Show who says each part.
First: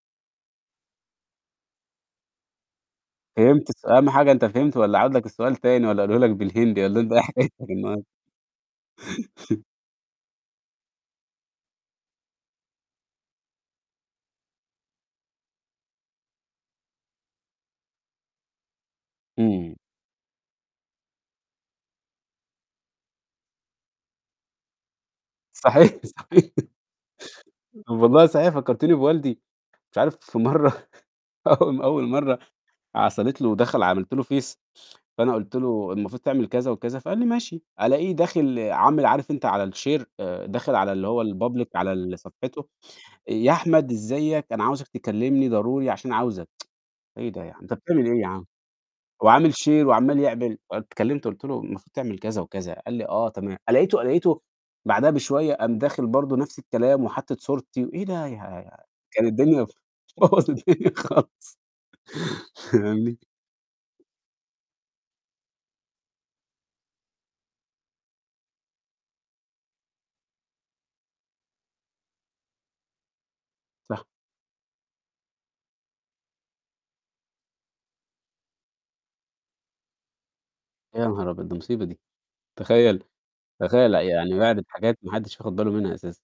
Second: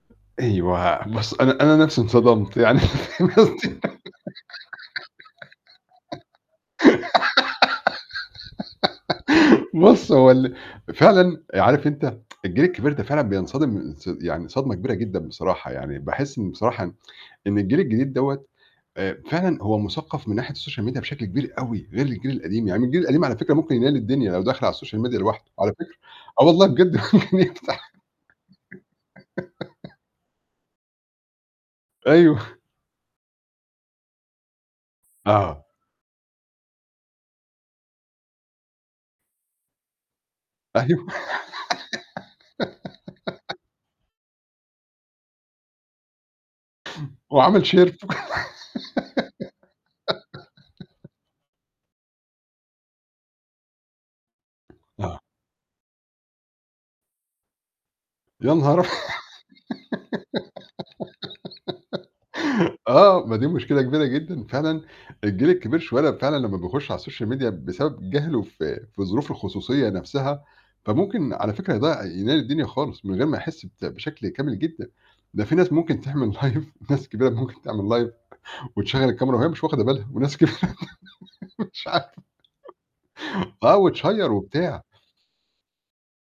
Speaker 1: أيوه، بس أنا أنا نَفْسي انصدمت يعني فاهم
Speaker 2: فهمت
Speaker 1: قصدي
Speaker 2: السؤال أهَم حاجة أنت فهمت والّا أعيد لك السؤال تاني والّا أقوله لك بالهندي والّا أنت إيه حكايتك النهارده.
Speaker 1: بُص، هو ال فعلًا عارف أنت الجيل الكبير ده فعلًا بينصدم ص يعني صدمة كبيرة جدًا بصراحة، يعني باحس إنه بصراحة إن الجيل الجديد دوّة آآ فعلًا
Speaker 2: إمم.
Speaker 1: هو مثَقَّف من ناحية السوشال ميديا بشكل كبير أوي غير الجيل القديم، يعني الجيل القديم على فكرة ممكن ينَيِّل الدنيا لو دَخَل على السوشيال ميديا لوحده على فكرة
Speaker 2: صحيح،
Speaker 1: آه
Speaker 2: صحيح.
Speaker 1: والله بجد، ممكن
Speaker 2: طَب
Speaker 1: يفتح
Speaker 2: والله صحيح فكّرتني بوالدي مش عارف في مرة أول أول مرّة
Speaker 1: أيوه.
Speaker 2: حصلت له ودَخَل عملت له فيس، فأنا قُلت
Speaker 1: آه.
Speaker 2: له: "المفروض تعمل،" كذا وكذا. فقال لي: "ماشي." ألاقيه داخل عامل عارف أنت على الشير آآ داخل على
Speaker 1: أيوه.
Speaker 2: اللي هو الpublic على ال صفحته، يا أحمد إزيك؟ أنا عاوزك تكلِّمني ضروري عشان عاوزك. إيه ده يا عم،
Speaker 1: وعمل
Speaker 2: أنت
Speaker 1: شير
Speaker 2: بتعمل
Speaker 1: في ك
Speaker 2: إيه يا عم؟ وعامل شير وعَمّال يعمل، اتكلِّمت قُلت له: "المفروض تعمل،" كذا وكذا. قال لي: "آه تمام." ألاقيته ألاقيته بعدها
Speaker 1: آه.
Speaker 2: بشوية قام داخل برضه نَفْس الكلام وحاطط صورتي وإيه ده يا
Speaker 1: يا
Speaker 2: يا
Speaker 1: نهار
Speaker 2: كان الدنيا ف بوَّظ الدنيا خالص.
Speaker 1: أ
Speaker 2: فاهمني؟
Speaker 1: آه، ما دي مشكلة كبيرة جدًا. فعلًا الجيل الكبير شوية ل فعلًا لمّا بيخُش على السوشيال ميديا بسبب جهله في في ظروف الخصوصية نَفْسها، فممكن على فكرة يضيّع ينَيِّل الدنيا خالص من غير ما يحس بت
Speaker 2: صح.
Speaker 1: بشكل كامل جدًا. ده في ناس ممكن تعمل live ناس كبيرة ممكن تعمل live وتشغّل الكاميرا وهي مش واخدة بالها وناس كبيرة
Speaker 2: يا نهار أبيضّ دي مصيبة
Speaker 1: مش
Speaker 2: دي.
Speaker 1: عارف.
Speaker 2: تخّيل
Speaker 1: آه،
Speaker 2: تخيّل
Speaker 1: وتشيّر
Speaker 2: يعني باعت
Speaker 1: وبتاع.
Speaker 2: حاجات ما حدّش واخد باله منها أساسًا.